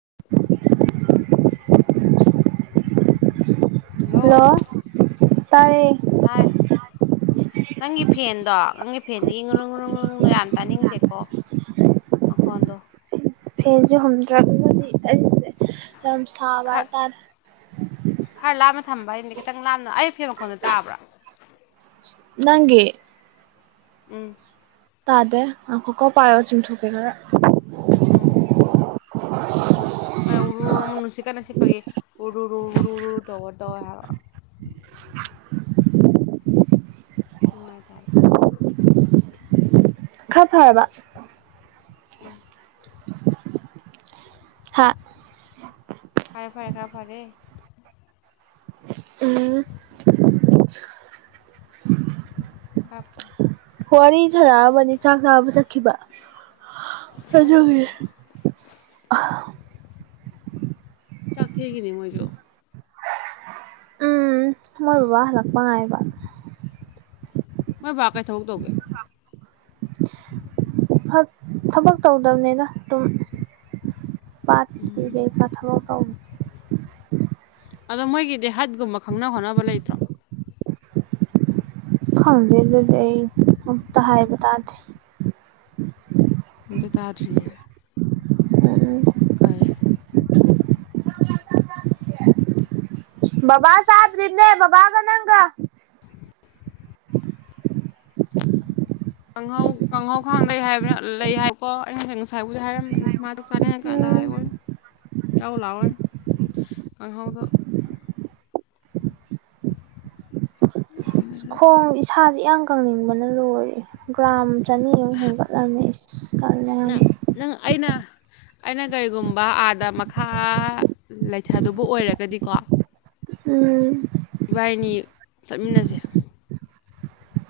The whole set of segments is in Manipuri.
[inaudible] ꯍꯜꯂꯣ ꯍꯦꯜꯂꯣ ꯇꯥꯔꯦ ꯇꯥꯏ ꯎ ꯅꯪꯒꯤ ꯐꯦꯟꯗꯣ ꯅꯪꯒꯤ ꯐꯦꯟꯗꯣ ꯌꯦꯡꯉꯨꯨꯔꯨꯨꯨꯨꯡꯗꯣ ꯌꯥꯟ ꯇꯥꯅꯤꯡꯗꯦꯀꯣ ꯃꯈꯣꯟꯗꯣ ꯐꯦꯟꯁꯦ ꯍꯨꯝꯗ꯭ꯔꯛꯒꯗꯤ ꯑꯩꯁꯦ ꯌꯥꯝ ꯁꯥꯕ ꯈꯔ ꯍꯥꯏꯇꯥꯔꯦ ꯈꯔ ꯂꯥꯞꯅ ꯊꯝꯕ ꯍꯥꯏꯅꯤꯗꯤ ꯈꯤꯇꯪ ꯂꯥꯞꯅ ꯑꯩ ꯐꯦ ꯃꯈꯣꯟꯜꯗ ꯇꯥꯕ꯭ꯔꯥ ꯅꯪꯒꯤ ꯎꯝ ꯇꯥꯗꯦ ꯑ ꯀꯀꯣ ꯄꯥꯏꯌꯣ ꯆꯤꯡꯊꯣꯛꯀꯦ ꯈꯔ ꯎꯝ ꯑꯊꯣ ꯎꯔꯔ ꯅꯨꯡꯁꯤꯀꯥ ꯅꯁꯤꯄꯒꯦ ꯎꯔꯔ ꯎꯔ ꯎꯔꯔ ꯇꯧ ꯇ ꯅꯨꯡꯉꯥꯏꯇꯂꯦ ꯈꯔ ꯐꯔꯕ ꯎ ꯍꯥ ꯐꯔꯦ ꯐꯔꯦ ꯈꯥ ꯐꯔꯦ ꯎꯝ ꯀꯞ ꯋꯥꯔꯤ ꯁꯥꯔꯛꯑꯕꯅꯤ ꯆꯥꯛ ꯆꯥꯕ ꯆꯠꯈꯤꯕ ꯍꯖꯒ ꯆꯥꯛꯊꯦꯒꯤꯅꯤ ꯃꯣꯏꯁꯨ ꯎꯝ ꯃꯣꯏ ꯕꯥꯂꯥꯛꯄꯥꯉꯥꯏꯕ ꯃꯣꯏ ꯕꯥꯥꯛ ꯀꯩ ꯊꯕꯛ ꯇꯧꯒꯦ ꯊꯕꯛ ꯇꯧꯗꯕꯅꯤꯗ ꯑꯗꯨꯝ ꯄꯠ ꯄꯤꯒ ꯀꯊꯕꯣ ꯇ ꯑꯗꯣ ꯃꯣꯏꯒꯤꯗꯤ ꯍꯠꯀꯨꯝꯕ ꯈꯪꯅ ꯍꯣꯠꯅꯕ ꯂꯩꯇ꯭ꯔꯣ ꯈꯪꯗꯦ ꯑꯗꯨꯗꯤ ꯑꯩ ꯑꯝꯇ ꯍꯥꯏꯕ ꯇꯥꯗꯦ ꯗꯇꯥꯔꯔꯤꯌꯦ ꯎꯝ ꯀꯥꯏ ꯕꯕꯥ ꯁꯥꯕ ꯔꯤꯦ ꯕꯥ ꯀꯅꯥꯒ ꯀꯥꯡꯍꯧ ꯀꯥꯡꯍꯧꯈꯥꯡꯗꯩ ꯍꯥꯏꯕꯅ ꯂꯩ ꯍꯥꯏꯕꯀꯣ ꯑꯩ ꯉꯁꯦ ꯉꯁꯥꯏꯕꯨꯗꯤ ꯍꯥꯏꯔꯝꯕꯅꯦ ꯃꯥꯗ ꯀꯥꯟ ꯀꯥꯟꯗ ꯎꯝ ꯍꯥꯏꯋꯏ ꯌꯥꯎ ꯂꯥꯛꯑꯣꯏ ꯀ ꯍꯗ ꯈꯣꯡ ꯏꯁꯥꯁꯦ ꯏ ꯀꯪꯅꯤꯡꯕꯅ ꯂꯣꯏꯔꯦ ꯒ꯭ꯔꯥꯝ ꯆꯅꯤ ꯑꯃꯨꯛ ꯍꯦꯟꯒꯠꯂꯝꯃꯤ ꯀꯅ ꯅꯪ ꯅꯪ ꯑꯩꯅ ꯑꯩꯅ ꯀꯔꯤꯒꯨꯝꯕ ꯑꯥꯗ ꯃꯈꯥ ꯂꯩꯊꯗꯨꯕ ꯑꯣꯏꯔꯒꯗꯤꯀꯣ ꯎꯝ ꯏꯕꯥꯏꯅꯤ ꯆꯠꯃꯤꯟꯅꯁꯦ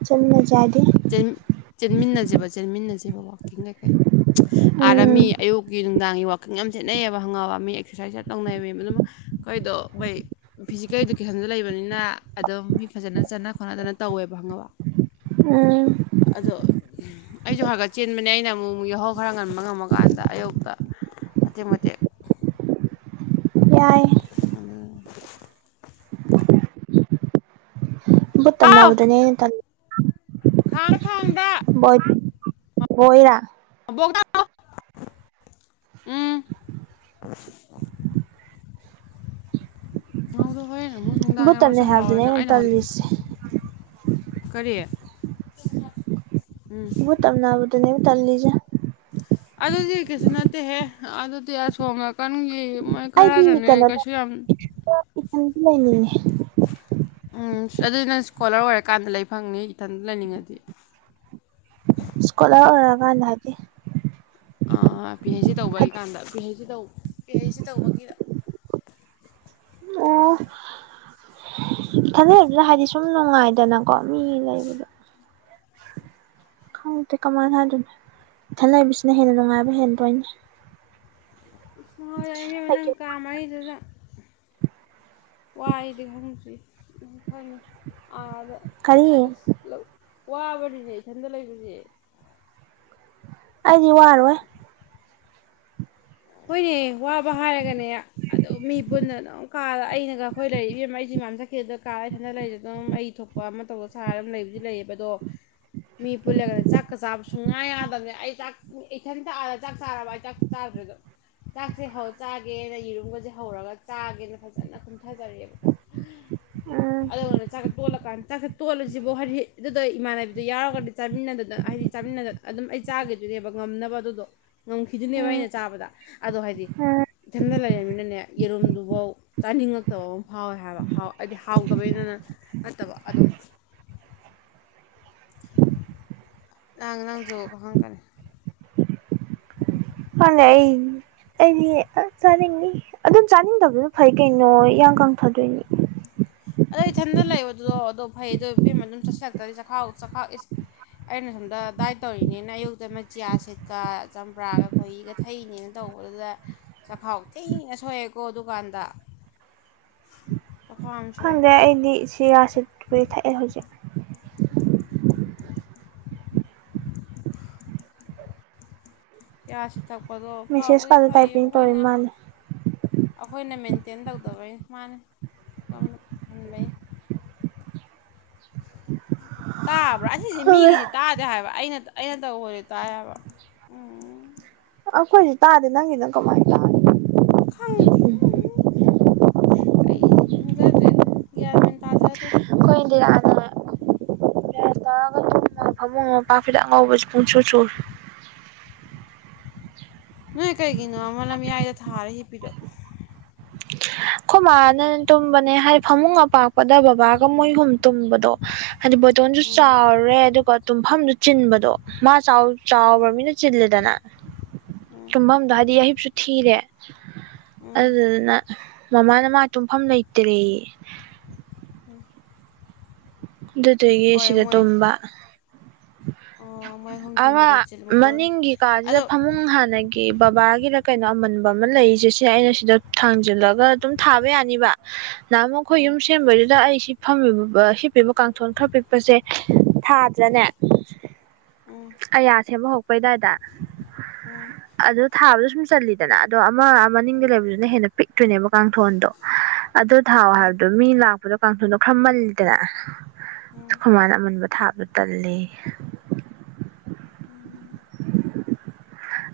ꯆꯠꯅ ꯆꯥꯗ ꯆꯦꯟꯃꯤꯟꯅꯁꯦꯕ ꯆꯦꯟꯃꯤꯟꯅꯁꯦꯕ ꯋꯥꯛꯀꯤꯡ ꯀꯩꯀꯩ ꯎꯝ ꯑꯥꯔꯥꯃꯤ ꯑꯌꯨꯛꯀꯤ ꯅꯨꯡꯗꯥꯡꯒꯤ ꯋꯥꯀꯤꯡ ꯌꯥꯝꯅꯦꯠꯅꯩꯑꯕ ꯍꯪꯉꯥꯎꯕ ꯃꯤ ꯑꯦꯛꯁꯥꯏꯖ ꯌꯥꯝ ꯇꯧꯅꯩꯌꯦ ꯑꯗꯨꯝ ꯑꯩꯈꯣꯏꯗꯣ ꯩ ꯐꯤꯖꯤꯀꯦꯜ ꯏꯗꯨꯀꯦꯁꯟꯁꯨ ꯂꯩꯕꯅꯤꯅ ꯑꯗꯨꯝ ꯃꯤ ꯐꯖꯅ ꯆꯠꯅ ꯈꯣꯠꯅꯗꯅ ꯇꯧꯋꯦꯕ ꯈꯪꯉꯕ ꯎ ꯑꯗꯣ ꯑꯩꯁꯨ ꯍꯥꯏꯔꯒꯠ ꯆꯦꯟꯕꯅꯦ ꯑꯩꯅ ꯑꯃꯨꯛꯨꯛ ꯌꯥꯍꯧ ꯈꯔ ꯉꯟꯕ ꯉꯝꯃꯀꯥꯟꯗ ꯑꯌꯨꯛꯇ ꯃꯇ ꯃꯇ ꯌꯥꯏ ꯑ ꯕꯨꯠ ꯇꯝꯅꯕꯗꯨꯅꯦꯩꯅ ꯈꯔ ꯈꯥꯗ ꯣꯏ ꯣꯏꯔ ꯣꯣꯛꯗ ꯎꯝ ꯑꯣꯗ ꯍ ꯃꯨꯛ ꯕꯨꯠ ꯁꯨꯡꯗꯉ ꯋꯥꯔꯁꯨ ꯇꯝꯅꯩ ꯍꯥꯏꯕꯗꯨꯅꯦ ꯍꯥꯎꯅ ꯑꯩꯅ ꯍ ꯇꯜꯂꯤꯁꯦ ꯀꯔꯤ ꯎꯝ ꯎꯕꯨ ꯇꯞꯅꯕꯗꯨꯅꯦꯕꯨ ꯇꯜꯂꯤꯁꯦ ꯑꯗꯨꯗꯤ ꯀꯩꯁꯨ ꯅꯠꯇꯦꯍꯦ ꯑꯗꯨꯗꯤ ꯑꯁꯣꯝ ꯅꯥꯀꯟꯒꯤ ꯃꯣꯏ ꯑꯩꯗꯤꯅꯤ ꯈꯔꯅꯅꯦ ꯀꯩꯅꯣ ꯇ ꯀꯩꯁꯨ ꯌꯥꯝ ꯏꯗꯤ ꯂꯩꯅꯤꯡꯉ ꯎꯝ ꯑꯗꯨꯅ ꯏꯁꯀꯣꯂꯔ ꯑꯣꯏꯔꯀꯥꯟꯗ ꯂꯩ ꯐꯪꯅꯤ ꯏꯊꯟꯇ ꯂꯩꯅꯤꯡꯉꯗꯤ ꯏꯁꯀꯣꯂꯔ ꯑꯣꯏꯔꯀꯥꯟꯗ ꯍꯥꯏꯗꯤ ꯄꯤ ꯍꯩ ꯁꯤ ꯇꯧꯕꯒꯤ ꯀꯥꯟꯗ ꯄꯤ ꯍꯩ ꯁꯤ ꯇꯧꯕ ꯄꯤ ꯍꯩ ꯁꯤ ꯇꯧꯕꯒꯤꯗ ꯑꯣ ꯈꯟꯖꯔꯕꯅ ꯍꯥꯏꯗꯤ ꯁꯨꯝ ꯅꯨꯡꯉꯥꯏꯗ ꯅꯪ ꯀꯝ ꯌꯥꯕꯨ [inaudible] ꯈꯪꯗꯦ ꯀꯃꯥꯏꯅꯗꯣꯏꯅꯣ ꯏꯊꯜ ꯂꯩꯏꯕꯁꯤꯅ ꯍꯦꯟꯅ ꯅꯨꯡꯉꯥꯏꯕ ꯍꯦꯟꯗꯣꯏꯅꯤ ꯍ ꯅꯪ ꯀ ꯑꯃꯩꯗꯨꯗ ꯋꯥꯏꯗꯤ ꯈꯪꯁꯤ꯭ ꯈꯪꯉꯤ ꯑꯥꯗ ꯀꯔꯤ ꯑꯁ ꯋꯥꯕꯅꯤꯅꯦ ꯏꯊꯟꯗ ꯂꯩꯕꯁꯦ ꯑꯩꯗꯤ ꯋꯥꯔꯣꯏ ꯍꯣꯏꯅꯦ ꯋꯥꯕ ꯍꯥꯏꯔꯒꯅꯦ ꯑꯣ ꯃꯤ ꯄꯨꯟꯅ ꯑꯗꯨꯝ ꯀꯥꯔ ꯑꯩꯅꯒ ꯑꯩꯈꯣꯏ ꯂꯩꯔꯤꯕ ꯑꯃ ꯑꯩꯁꯤ ꯃꯝ ꯆꯠꯈꯤ ꯑꯗꯨꯗ ꯀꯥꯔꯩꯊꯟꯗ ꯂꯩꯔ ꯑꯗꯨꯝ ꯑꯩ ꯊꯣꯛꯄ ꯀ ꯑꯃ ꯇꯧꯗ ꯁꯥꯔ ꯑꯃ ꯂꯩꯕꯨꯗꯤ ꯂꯩꯌꯦꯕ ꯑꯗꯣ ꯃꯤ ꯄꯨꯜꯂꯒꯅꯦ ꯆꯥꯛꯀ ꯆꯥꯕ ꯁꯨꯡꯉꯥꯏ ꯌꯥꯗꯕꯅꯦ ꯑꯩ ꯆꯥꯛ ꯏꯊꯟꯇꯛꯑꯒ ꯆꯥꯛ ꯆꯥꯔꯕ ꯍꯥꯏ ꯑꯩ ꯆꯥꯛ ꯆꯥꯗ꯭ꯔꯗꯣ ꯆꯥꯛꯁꯦ ꯍꯧ ꯆꯥꯒꯦꯅ ꯌꯦꯔꯨꯝꯒꯁꯦ ꯍꯧꯔꯒ ꯆꯥꯒꯦꯅ ꯐꯖꯅ ꯀꯨꯝꯊꯖꯔꯦꯕꯀꯣ [inaudible] ꯎꯝ ꯑꯗꯨꯅ ꯆꯥꯛꯈꯠ ꯇꯣꯜꯂꯀꯥꯟ ꯆꯥꯛꯈꯠ ꯇꯣꯠꯂꯁꯤꯕꯨ ꯍꯥꯏꯗꯤ ꯑꯗꯨꯗ ꯏꯃꯥꯟꯅꯕꯤꯗꯨ ꯌꯥꯎꯔꯒꯗꯤ ꯆꯥꯃꯤꯟꯅꯗꯗꯅ ꯍꯥꯏꯗꯤ ꯆꯥꯃꯤꯟꯅꯗꯅ ꯑꯗꯨꯝ ꯑꯩ ꯆꯥꯈꯤꯗꯣꯏꯅꯦꯕ ꯉꯝꯅꯕ ꯑꯗꯨꯗꯣ ꯉꯝꯈꯤꯗꯨꯣꯏꯅꯦꯕ ꯎꯝ ꯑꯩꯅ ꯆꯥꯕꯗ ꯑꯗꯣ ꯍꯥꯏꯗꯤ ꯏꯊꯟꯇ ꯂꯩꯔꯕꯃꯤꯅꯅꯦ ꯌꯦꯔꯨꯝꯗꯨꯐꯥꯎ ꯆꯥꯅꯤꯡꯉꯛꯇꯕ ꯑꯃ ꯐꯥꯎꯋꯦ ꯍꯥꯏꯕꯥꯎ ꯍꯥꯏꯗꯤ ꯍꯥꯎꯗꯕꯅꯤꯅꯅ ꯅꯠꯇꯕ ꯑꯗꯨꯝ ꯂꯪ ꯅꯥꯡꯖꯒ ꯍꯪꯒꯅꯤ ꯐ ꯑꯩ ꯑꯩꯗꯤ ꯑ ꯆꯥꯅꯤꯡꯅꯤ ꯑꯗꯨꯝ ꯆꯥꯅꯤꯡꯗꯕꯗꯣ ꯐꯩ ꯀꯩꯅꯣ ꯏꯌꯥꯡ ꯀꯪ ꯊꯥꯗꯣꯏꯅꯤ ꯑꯗꯣ ꯏꯊꯟꯇ ꯂꯩꯕꯗꯨꯗꯣ ꯑꯗꯣ ꯐꯩꯗꯣ ꯕꯦꯝ ꯑꯗꯨꯝ ꯆꯠꯁꯤꯜꯂꯛꯇꯗꯤ ꯆꯈꯥꯎ ꯆꯈꯥꯎ ꯑꯦ ꯑꯩꯅ ꯁꯣꯝꯗ ꯗꯥꯏꯠ ꯇꯧꯔꯤꯅꯤꯅ ꯑꯌꯨꯛꯇ ꯃꯆꯤꯌꯥ ꯁꯦꯠꯀ ꯆꯝꯄ꯭ꯔꯥꯒ ꯈꯣꯏꯍꯤꯒ ꯊꯩꯅꯦꯅ ꯇꯧꯕꯗꯨꯗ ꯆꯈꯥꯎ ꯊꯦꯡꯅ ꯁꯣꯛꯑꯦꯀꯣ ꯗꯨꯀꯥꯟꯗ ꯑ ꯈꯪꯗ꯭ꯔꯦ ꯑꯩꯗꯤ ꯁꯤ ꯔꯥꯁꯤꯠꯄꯨ ꯊꯛꯑꯦ ꯍꯧꯖꯤꯛ [inaudible] ꯄꯤꯌꯥꯁꯤ ꯊꯛꯄꯗꯣ ꯃꯦꯁꯦꯁ ꯐꯕꯨꯗꯤ ꯀꯥꯗ ꯇꯥꯏꯄꯤꯡ ꯇꯧꯔꯤ ꯐꯩꯌꯦꯈꯣꯏꯅ ꯃꯥꯜꯂꯦ ꯑꯩꯈꯣꯏꯅ ꯃꯦꯟꯇꯦꯟ ꯇꯧꯗꯕꯩ ꯃꯥꯅ ꯍꯟꯕꯩ ꯇꯥꯕ꯭ꯔꯥ ꯑꯩꯅꯤꯁꯦ ꯃꯤꯒꯤꯗꯤ ꯇꯥꯗꯦ ꯍꯥꯏꯕ ꯑꯩꯅ ꯑꯩꯅ ꯇꯧꯕꯗꯤ ꯇꯥꯏ ꯍꯥꯏꯕ ꯎꯝ ꯑꯈꯣꯏꯁꯨ ꯇꯥꯗꯦ ꯅꯪꯉ ꯅꯪ ꯀꯃꯥꯏꯅ ꯇꯥꯗꯦ ꯈꯪꯗꯦ ꯀꯩ ꯈꯪꯖꯗ꯭ꯔꯦꯗ ꯒ꯭ꯌꯥꯟꯃꯦꯟ ꯇꯥꯖꯗ꯭ꯔꯦ ꯑꯩꯣꯏꯗꯤꯔ ꯑꯗ ꯐꯗ ꯑ ꯄ ꯆ ꯅꯣꯏ ꯀꯩꯒꯤꯅꯣ ꯑꯃꯅꯌꯥꯏꯗ ꯊꯥꯔ ꯍꯤꯄꯤꯔꯛꯑꯣ ꯑꯩ ꯈꯨ ꯃꯥꯅ ꯇꯨꯝꯕꯅꯦ ꯍꯥꯏꯗꯤ ꯐꯃꯨꯡ ꯑꯄꯥꯛꯄꯗ ꯕꯕꯥꯒ ꯃꯣꯏꯍꯨꯝ ꯇꯨꯝꯕꯗꯣ ꯍꯥꯏꯗꯤ ꯕꯣꯇꯣꯟꯁꯨ ꯎꯝ ꯆꯥꯎꯔꯦ ꯑꯗꯨꯒ ꯇꯨꯝꯐꯝꯗꯨ ꯆꯤꯟꯕꯗꯣ ꯃꯥ ꯆꯥꯎꯕ꯭ꯔ ꯎꯝ ꯃꯤꯅ ꯆꯤꯜꯂꯦꯗꯅ ꯎꯝ ꯇꯨꯝꯐꯝꯗꯣ ꯍꯥꯏꯗꯤ ꯑꯍꯤꯤꯞꯁꯨ ꯊꯤꯔꯦ ꯎꯝ ꯑꯗꯨꯗꯨꯗꯨꯅ ꯃꯃꯥꯅ ꯃꯥ ꯇꯨꯝꯐꯝ ꯂꯩꯇ꯭ꯔꯦ ꯎꯝ ꯑꯗꯨꯗꯒꯤ ꯍꯣꯏ ꯁꯤꯗ ꯃꯣꯏ ꯇꯨꯝꯝꯕ ꯑꯣ ꯃꯣꯏ ꯑꯍꯨꯝ ꯑꯃ ꯇꯨꯝꯕꯗ ꯆꯤꯜ ꯃꯨꯇꯣꯟ ꯃꯅꯤꯡꯒꯤ ꯀꯥꯁꯤꯗ ꯑꯗꯣ ꯐꯃꯨꯡ ꯍꯥꯟꯅꯒꯤ ꯕꯕꯥꯒꯤꯅ ꯀꯩꯅꯣ ꯑꯃꯟꯕ ꯑꯃ ꯂꯩꯔꯤꯁꯦ ꯁꯤꯦ ꯑꯩꯅ ꯁꯤꯗ ꯊꯥꯡꯖꯤꯜꯂꯒ ꯑꯗꯨꯝ ꯊꯥꯕ ꯌꯥꯅꯤꯕ ꯅꯃꯈ ꯎꯝ ꯌꯨꯝꯁ ꯑ ꯁꯦꯝꯦꯡꯕꯗꯨꯗ ꯑꯩ ꯁꯤ ꯐꯝꯃꯤꯕ ꯁꯤꯞꯄꯤꯕ ꯀꯥꯡꯊꯣꯟ ꯈꯔ ꯄꯤꯛꯄꯁꯦ ꯊꯥꯗ꯭ꯔꯅꯦ ꯎꯝ ꯀꯌꯥꯁꯦꯕ ꯍꯧ ꯎꯈꯣꯏꯗꯥꯏꯗ ꯎꯝ ꯑꯗꯣ ꯊꯥꯕꯗꯣ ꯁꯨꯝ ꯆꯜꯂꯤꯗꯅ ꯑꯗꯣ ꯑꯃ ꯃꯅꯤꯡꯗ ꯂꯩꯕꯗꯨꯅ ꯍꯦꯟꯅ ꯄꯤꯛꯇꯣꯏꯅꯦꯕ ꯀꯥꯡꯊꯣꯟꯗꯣ ꯑꯗꯨ ꯊꯥꯎꯑꯣ ꯎꯝ ꯍꯥꯏꯕꯗꯣ ꯃꯤ ꯂꯥꯛꯄ ꯗꯣ ꯀꯥꯡꯊꯨꯗꯣ ꯈꯔꯃꯜꯂꯤꯗꯅ ꯈꯨꯃꯥꯏꯅ ꯑꯃꯟꯕ ꯊꯥꯕꯗꯣ ꯇꯜꯂꯤ ꯎꯝ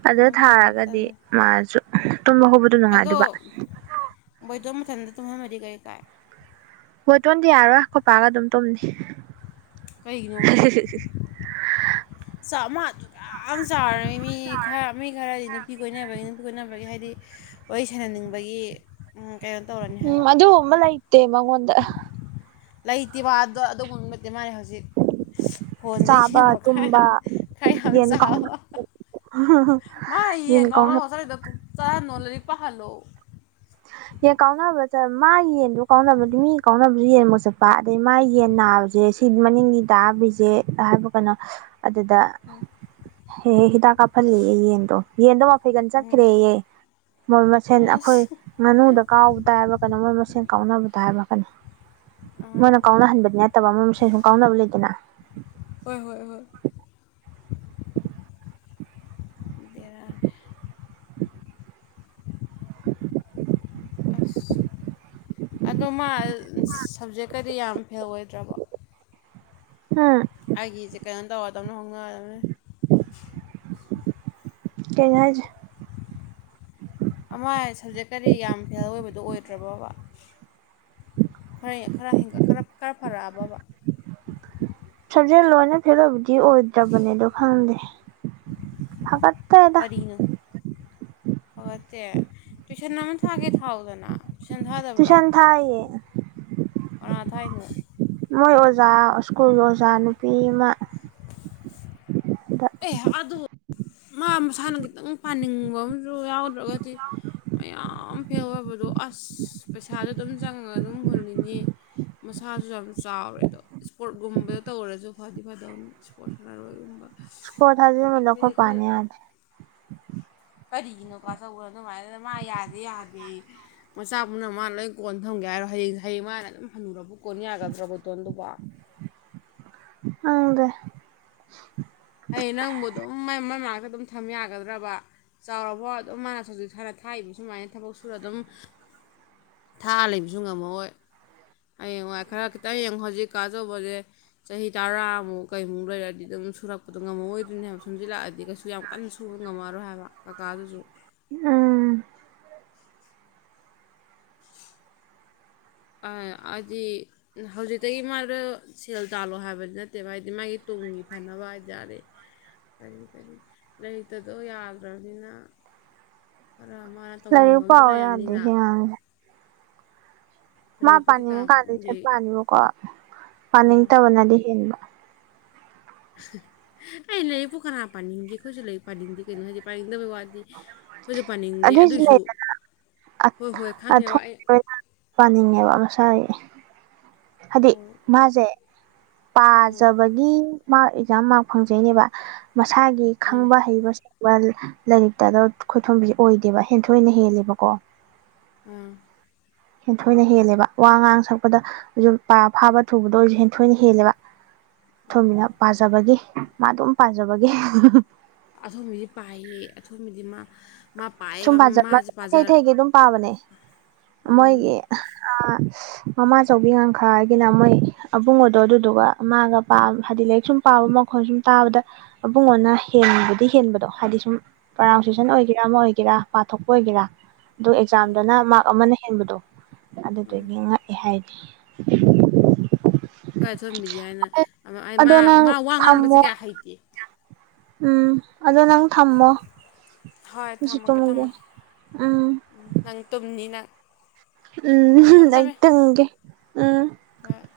ꯑꯗꯨꯗ ꯊꯥꯕ ꯊꯥꯔꯒꯗꯤ ꯇꯜꯂꯦ ꯃꯥꯁꯨ ꯇꯨꯝꯕ ꯍ ꯑꯗꯣ ꯕꯣꯏꯗꯣ ꯃꯊꯟꯇ ꯇꯨꯝꯍꯝꯃꯗꯤ ꯀꯔꯤ ꯀꯥꯏ ꯍꯣꯏ ꯇꯣꯟꯗꯤ ꯌꯥꯔꯣꯏ ꯈꯣꯠꯄꯥꯒ ꯑꯗꯨꯝ ꯇꯨꯝꯅꯤ ꯀꯩꯒꯤꯅꯤꯕꯗꯧ ꯆꯥꯝꯃ ꯑꯗꯨ ꯌꯥꯝ ꯌꯥꯝ ꯆꯥꯎꯔꯝꯃꯤ ꯃꯤ ꯈꯔ ꯃꯤ ꯈꯔꯗꯤ ꯅꯨꯄꯤ ꯀꯣꯏꯅꯕꯒꯤ ꯅꯨꯄꯤ ꯀꯣꯏꯅꯕꯒꯤ ꯍꯥꯏꯗꯤ ꯋꯥꯔꯤ ꯁꯥꯟꯅꯅꯤꯡꯕꯒꯤ ꯀꯩꯅꯣ ꯇꯧꯔꯅꯤ ꯍꯥꯏꯕ ꯇꯕꯉꯣꯟꯗ ꯂꯩꯇꯦꯕꯗꯣ ꯑꯗꯨꯒ ꯅꯠꯇꯦ ꯃꯥꯜꯂꯤ ꯍꯧꯖꯤꯛ ꯐꯣꯟꯁꯦ ꯆꯥꯕ ꯌꯦꯡꯕ ꯈꯔ ꯇꯨꯝꯕ ꯌꯥꯝ ꯈꯔ ꯌꯥꯝ ꯌꯦꯟ ꯀꯥꯎꯅ ꯆꯥꯎꯕ ꯃꯥ ꯌꯦꯟ ꯏꯡꯒ ꯀꯥꯎꯅ ꯉꯁꯗ ꯄꯨ ꯆꯥ ꯅꯂꯔꯤꯄꯥ ꯈꯜꯂꯣ ꯌꯦꯟ ꯀꯥꯎꯅꯕ ꯃꯥꯒꯤ ꯌꯦꯟꯗ ꯀꯥꯎꯅꯕ ꯃꯤ ꯀꯥꯎꯅꯕꯁꯨ ꯌꯦꯟꯨꯛ ꯆꯠꯄ ꯑꯗꯗꯒꯤꯩ ꯃꯥꯒꯤ ꯌꯦꯟ ꯅꯥꯕꯁꯦ ꯁꯤ ꯃꯅꯤꯡꯒꯤ ꯇꯥꯕꯤꯁꯦ ꯍꯥꯏꯕ ꯀꯩꯅꯣ ꯑꯗꯨꯗ ꯍꯦ ꯍꯤꯗꯥꯛ ꯀꯥꯞꯍꯜꯂꯤꯌꯦ ꯌꯦꯟꯗꯣ ꯌꯦꯟꯗꯣ ꯋꯥꯐꯩꯒꯟ ꯆꯠꯈ꯭ꯔꯦꯍ ꯃꯣꯏ ꯃꯁꯦꯟ ꯑꯩꯈꯣꯏ ꯑꯁ ꯉꯥꯅꯨꯗ ꯀꯥꯎꯕꯗ ꯍꯥꯏꯕ ꯀꯅ ꯃꯣꯏ ꯃꯁꯦꯟ ꯀꯥꯎꯅꯕꯗ ꯍꯥꯏꯕꯛ ꯀꯅꯤ ꯑꯥ ꯃꯣꯏꯅ ꯀꯥꯎꯅꯍꯟꯕꯗꯤ ꯅꯠꯇꯕ ꯃꯣꯏ ꯃꯁ ꯁꯨꯝ ꯀꯥꯎꯅꯕ ꯂꯩꯗꯅ ꯍꯣꯏ ꯍꯣꯏ ꯍ ꯕꯔꯥ [inaudible] [unintelligible] ꯑꯁ ꯑꯗꯣ ꯃꯥ ꯁꯞꯖꯦꯛꯀꯗꯤ ꯌꯥꯝ ꯐꯦꯜ ꯑꯣꯏꯗ꯭ꯔꯕꯣ ꯍꯥ ꯑꯩꯒꯤꯁꯦ ꯀꯩꯅꯣ ꯇꯧꯔꯗꯕꯅꯤꯅ ꯍꯣꯡꯅꯗꯕꯅꯤ ꯍ [unintelligible] ꯀꯩꯅꯣ ꯍꯥꯢꯁꯦ ꯑꯃ ꯁꯕꯖꯦꯛꯀꯗꯤ ꯌꯥꯝ ꯐꯦꯜ ꯑꯣꯏꯕꯗꯨꯣ ꯑꯣꯏꯗ꯭ꯔꯕꯕ ꯈꯔ ꯈꯔ ꯍ ꯈꯔ ꯈꯔ ꯐꯔꯛꯑꯕꯕ ꯁꯥꯖꯦꯜ ꯂꯣꯏꯅ ꯊꯦꯂꯕꯗꯤ ꯑꯣꯏꯗ꯭ꯔꯕꯅꯦꯗꯣ ꯈꯪꯗꯦ ꯐꯀꯠꯇ ꯅꯣ ꯐꯠꯇꯦ ꯇꯨꯏꯁꯟ ꯑꯃ ꯊꯒꯦ ꯊꯥꯎꯗꯅ ꯇꯨꯏꯁꯟ ꯊꯥꯗꯕ꯭ꯔꯣ ꯇꯨꯁꯥꯟ ꯊꯏꯌꯦ ꯊꯥꯏꯅꯩ ꯃꯣꯏ ꯑꯣꯖꯥ ꯁ꯭ꯀꯨꯜꯒꯤ ꯑꯣꯖꯥ ꯅꯨꯄꯤ ꯑꯃ ꯑꯦ ꯑꯗꯨ ꯃꯥ ꯃꯁꯥꯅ ꯈꯤꯇꯪ ꯄꯥꯅꯤꯡꯕ ꯑꯃꯁꯨ ꯌꯥꯎꯗ꯭ꯔꯒꯗꯤ ꯃꯌꯥꯝ ꯐꯦꯜ ꯑꯣꯏꯕꯗꯣ ꯑꯁ ꯄꯩꯁꯥꯗ ꯑꯗꯨꯝ ꯆꯪꯉꯒ ꯑꯗꯨꯝ ꯍꯨꯜꯂꯤꯅꯤ ꯃꯁꯥꯁꯨ ꯌꯥꯝ ꯆꯥꯎꯔꯦ ꯑꯗꯣ ꯏꯁꯄꯣꯔꯠꯀꯨꯝꯕꯗ ꯇꯧꯔꯁꯨ ꯐꯗꯤ ꯐꯗꯧꯅꯤ ꯏꯁ꯭ꯄꯣꯔꯠꯁꯂꯔ ꯑꯣꯏꯒꯨꯝꯕ ꯁꯀꯣꯊꯖꯤ ꯃ ꯂꯧ ꯈꯔ ꯄꯅꯤ ꯐꯩꯔꯤ ꯍꯣ ꯀꯁ ꯎꯔꯅ ꯍꯥꯏꯅ ꯃꯥ ꯌꯥꯗꯦ ꯌꯥꯗꯦ ꯃꯆꯥꯕꯨꯅ ꯃꯥꯅ ꯂꯣꯏ ꯀꯣꯟ ꯊꯝꯒꯦ ꯍꯥꯏꯔꯣ ꯍꯌꯦꯡ ꯍꯌꯦꯡ ꯃꯥꯅ ꯑꯗꯨꯝ ꯍꯅꯨꯔꯕ ꯀꯣꯟ ꯌꯥꯒꯗ꯭ꯔꯥ ꯣꯇꯣꯟꯗꯨꯕ ꯎꯗ [inaudible] ꯑꯩ ꯅꯪꯕꯨ ꯑꯗꯨꯝ ꯃ ꯃꯥꯏ ꯃꯅꯥꯛꯇ ꯑꯗꯨꯝ ꯊꯝ ꯌꯥꯒꯗ꯭ꯔꯕ ꯆꯥꯎꯔꯕ ꯑꯗꯨꯝ ꯃꯥꯅ ꯍꯧꯖꯤꯛꯅ ꯊꯥꯛꯏꯕ ꯁꯨꯃꯥꯏꯅ ꯊꯕꯛ ꯁꯨꯔ ꯑꯗꯨꯝ ꯊꯥ ꯂꯩꯕꯁꯨꯨꯡ ꯉꯝꯃ ꯍꯣꯏ ꯍꯌꯦꯡꯋꯥꯏ ꯈꯔ ꯈꯤꯇꯪ ꯌꯦꯡꯉꯨ ꯍꯧꯖꯤꯛꯀꯥꯗꯧꯕꯁꯦ ꯆꯍꯤ ꯇꯔꯥꯃꯨꯛ ꯀꯩꯃꯨꯛ ꯂꯩꯔꯗꯤ ꯑꯗꯨꯝ ꯁꯨꯔꯛꯄ ꯑꯗꯣ ꯉꯝꯃꯑꯣꯣꯏꯗꯣꯏꯅꯦꯕ ꯁꯨꯝꯝꯖꯤꯜꯂꯛꯑꯗꯤ ꯀꯩꯁꯨ ꯌꯥꯝ ꯀꯟꯅ ꯁꯨꯅꯒ ꯉꯝꯃꯔꯣꯏ ꯍꯥꯏꯕ ꯀꯀꯥꯗꯨꯁꯨ ꯎꯝ ꯑꯝ ꯑꯗꯤ ꯍꯧꯖꯤꯛꯇꯒꯤ ꯃꯥꯗꯣ ꯁꯦꯜ ꯇꯥꯜꯂꯣ ꯍꯥꯏꯕꯗꯤ ꯅꯠꯇꯦꯕ ꯍꯥꯏꯗꯤ ꯃꯥꯒꯤ ꯇꯨꯡꯒꯤ ꯐꯅꯕ ꯍꯥꯏꯇꯥꯔꯦ ꯀꯔꯤ ꯀꯔꯤ ꯂꯩꯇꯗꯣ ꯌꯥꯗ꯭ꯔꯕꯅꯤꯅ ꯈꯔ ꯃꯥꯅ ꯇꯧꯅꯤꯡꯕ ꯂꯥꯏꯔꯤꯛ ꯑꯃꯁꯝꯨ ꯄꯥꯎ ꯌꯥꯗꯦ ꯂꯩꯔꯕꯅꯤꯅ ꯁꯤ ꯑꯉꯥꯡꯁꯦ ꯃꯥ ꯂꯥꯏꯔꯤꯛꯄꯨꯗꯤ ꯀꯅꯥ ꯄꯥꯅꯤꯡꯉꯀꯥꯟꯗꯗꯤ ꯄꯥꯅꯤꯡꯒꯦ ꯁꯠꯄꯅꯦꯕꯀꯣ ꯑꯥ ꯄꯥꯅꯤꯡꯗꯕꯅꯗꯤ ꯍꯦꯟꯕ ꯑꯩ ꯂꯩꯄ ꯀꯅꯥ ꯄꯥꯅꯤꯡꯗꯦ ꯑꯩꯈꯣꯏꯁꯨ ꯂꯩ ꯄꯥꯅꯤꯡꯗꯦ ꯀꯩꯅꯣ ꯍꯥꯏꯗꯤ ꯄꯥꯅꯤꯡꯗꯕꯩ ꯋꯥꯠ ꯍꯥꯏꯗꯤ ꯑꯩꯣꯏꯁꯨ ꯄꯥꯅꯤꯡꯗꯦ ꯑꯗꯨꯏꯁꯨ ꯑꯗꯨꯁꯨ ꯂꯩꯗꯅ ꯍꯣꯏ ꯍꯣꯏ ꯈꯪꯉꯦꯕ ꯑꯩ ꯄꯥꯅꯤꯡꯉꯦꯕ ꯃꯁꯥꯏ ꯍꯥꯏꯗꯤ ꯍꯣꯏ ꯃꯥꯁꯦ ꯎꯝ ꯄꯥꯖꯕꯒꯤ ꯃꯥꯔꯛ ꯑꯦꯛꯖꯥꯝ ꯃꯥꯔꯛ ꯐꯪꯖꯩꯅꯦꯕ ꯃꯁꯥꯒꯤ ꯃꯥꯅꯦ ꯈꯪꯕ ꯍꯩꯕ ꯋꯥ ꯂꯥꯏꯔꯤꯛꯇꯗ ꯈꯣꯏꯊꯣꯟꯝꯕꯤꯁꯦ ꯑꯣꯏꯗꯦꯕ ꯍꯦꯟꯊꯣꯏꯅ ꯍꯦꯜꯂꯦꯕꯀꯣ ꯑꯝ ꯍꯊꯣꯏꯅ ꯍꯦꯜꯂꯦꯕ ꯋꯥ ꯉꯥꯡ ꯁꯛꯄꯗ ꯐꯥꯕ ꯊꯨꯕꯗꯣ ꯑꯣꯏꯔꯁꯨ ꯍꯦꯟꯊꯣꯏꯅ ꯍꯦꯜꯂꯦꯕ ꯊꯣꯃꯤꯅ ꯄꯥꯖꯕꯒꯤ ꯃꯥ ꯑꯗꯨꯝ ꯄꯥꯖꯕꯒꯤ ꯑꯊꯣꯝꯕꯤꯗꯤ ꯄꯥꯏꯌꯦ ꯑꯊꯣꯝꯒꯤꯗꯤ ꯃꯥ ꯃꯥ ꯁꯨꯝ ꯄꯥꯏꯑꯕ ꯄꯥꯖꯕ ꯃꯥꯁꯦ ꯄꯥꯖ ꯏꯊꯩ ꯊꯩꯒꯤ ꯑꯗꯨꯝ ꯄꯥꯕꯅꯦ ꯎꯝ ꯃꯣꯏꯒꯤ ꯃꯃꯥ ꯆꯧꯕꯤ ꯉꯈꯥ ꯍꯥꯏꯒꯤꯅ ꯃꯣꯏ ꯑꯕꯨꯡꯉꯗꯣ ꯑꯗꯨꯗꯨꯒ ꯃꯥꯒ ꯄꯥꯝ ꯍꯥꯏꯗꯤ ꯂꯥꯏꯔꯤꯛ ꯁꯨꯝ ꯄꯥꯕ ꯃꯈꯣꯟ ꯁꯨꯝ ꯇꯥꯕꯗ ꯃꯕꯨꯡꯉꯅ ꯍꯦꯟꯕꯗꯤ ꯍꯦꯟꯕꯗꯣ ꯍꯥꯏꯗꯤ ꯁꯨꯝ ꯄ꯭ꯔꯅꯥꯎꯟꯁꯤꯌꯦꯁꯟ ꯑꯣꯏꯒꯦꯔꯥ ꯑꯃ ꯑꯣꯏꯒꯦꯔꯥ ꯄꯥꯊꯣꯛꯄ ꯑꯣꯏꯒꯦꯔꯥ ꯑꯗꯨ ꯑꯦꯛꯖꯥꯝꯗꯅ ꯃꯥꯔꯛ ꯑꯃꯅ ꯍꯦꯟꯕꯗꯣ ꯑꯗꯨꯗꯨꯗꯒꯤ ꯉꯛꯑꯦ ꯍꯥꯏꯗꯤ ꯀꯥꯏ ꯊꯑꯝꯕꯤꯒꯦ ꯍꯥꯏꯅ ꯑꯩ ꯃꯥ ꯑꯗꯣ ꯅꯪ ꯃꯥ ꯋꯥ ꯉꯥꯡꯕꯁꯦ ꯊꯝꯃꯣ ꯀꯌꯥ ꯍꯩꯇꯦ ꯎꯝ ꯑꯗꯣ ꯅꯪ ꯊꯝꯃꯣ ꯍꯣꯏ ꯑꯩꯁꯨ ꯊꯝꯃꯒꯦ ꯇꯨꯝꯒꯦ ꯊꯝꯃꯒꯦꯝ ꯎꯝ ꯅꯪ ꯇꯨꯝꯅꯤ ꯅꯪ ꯊꯝꯃꯦ ꯎꯝ ꯏ ꯊꯝꯃꯦ ꯇꯨꯝꯒꯦ [unintelligible]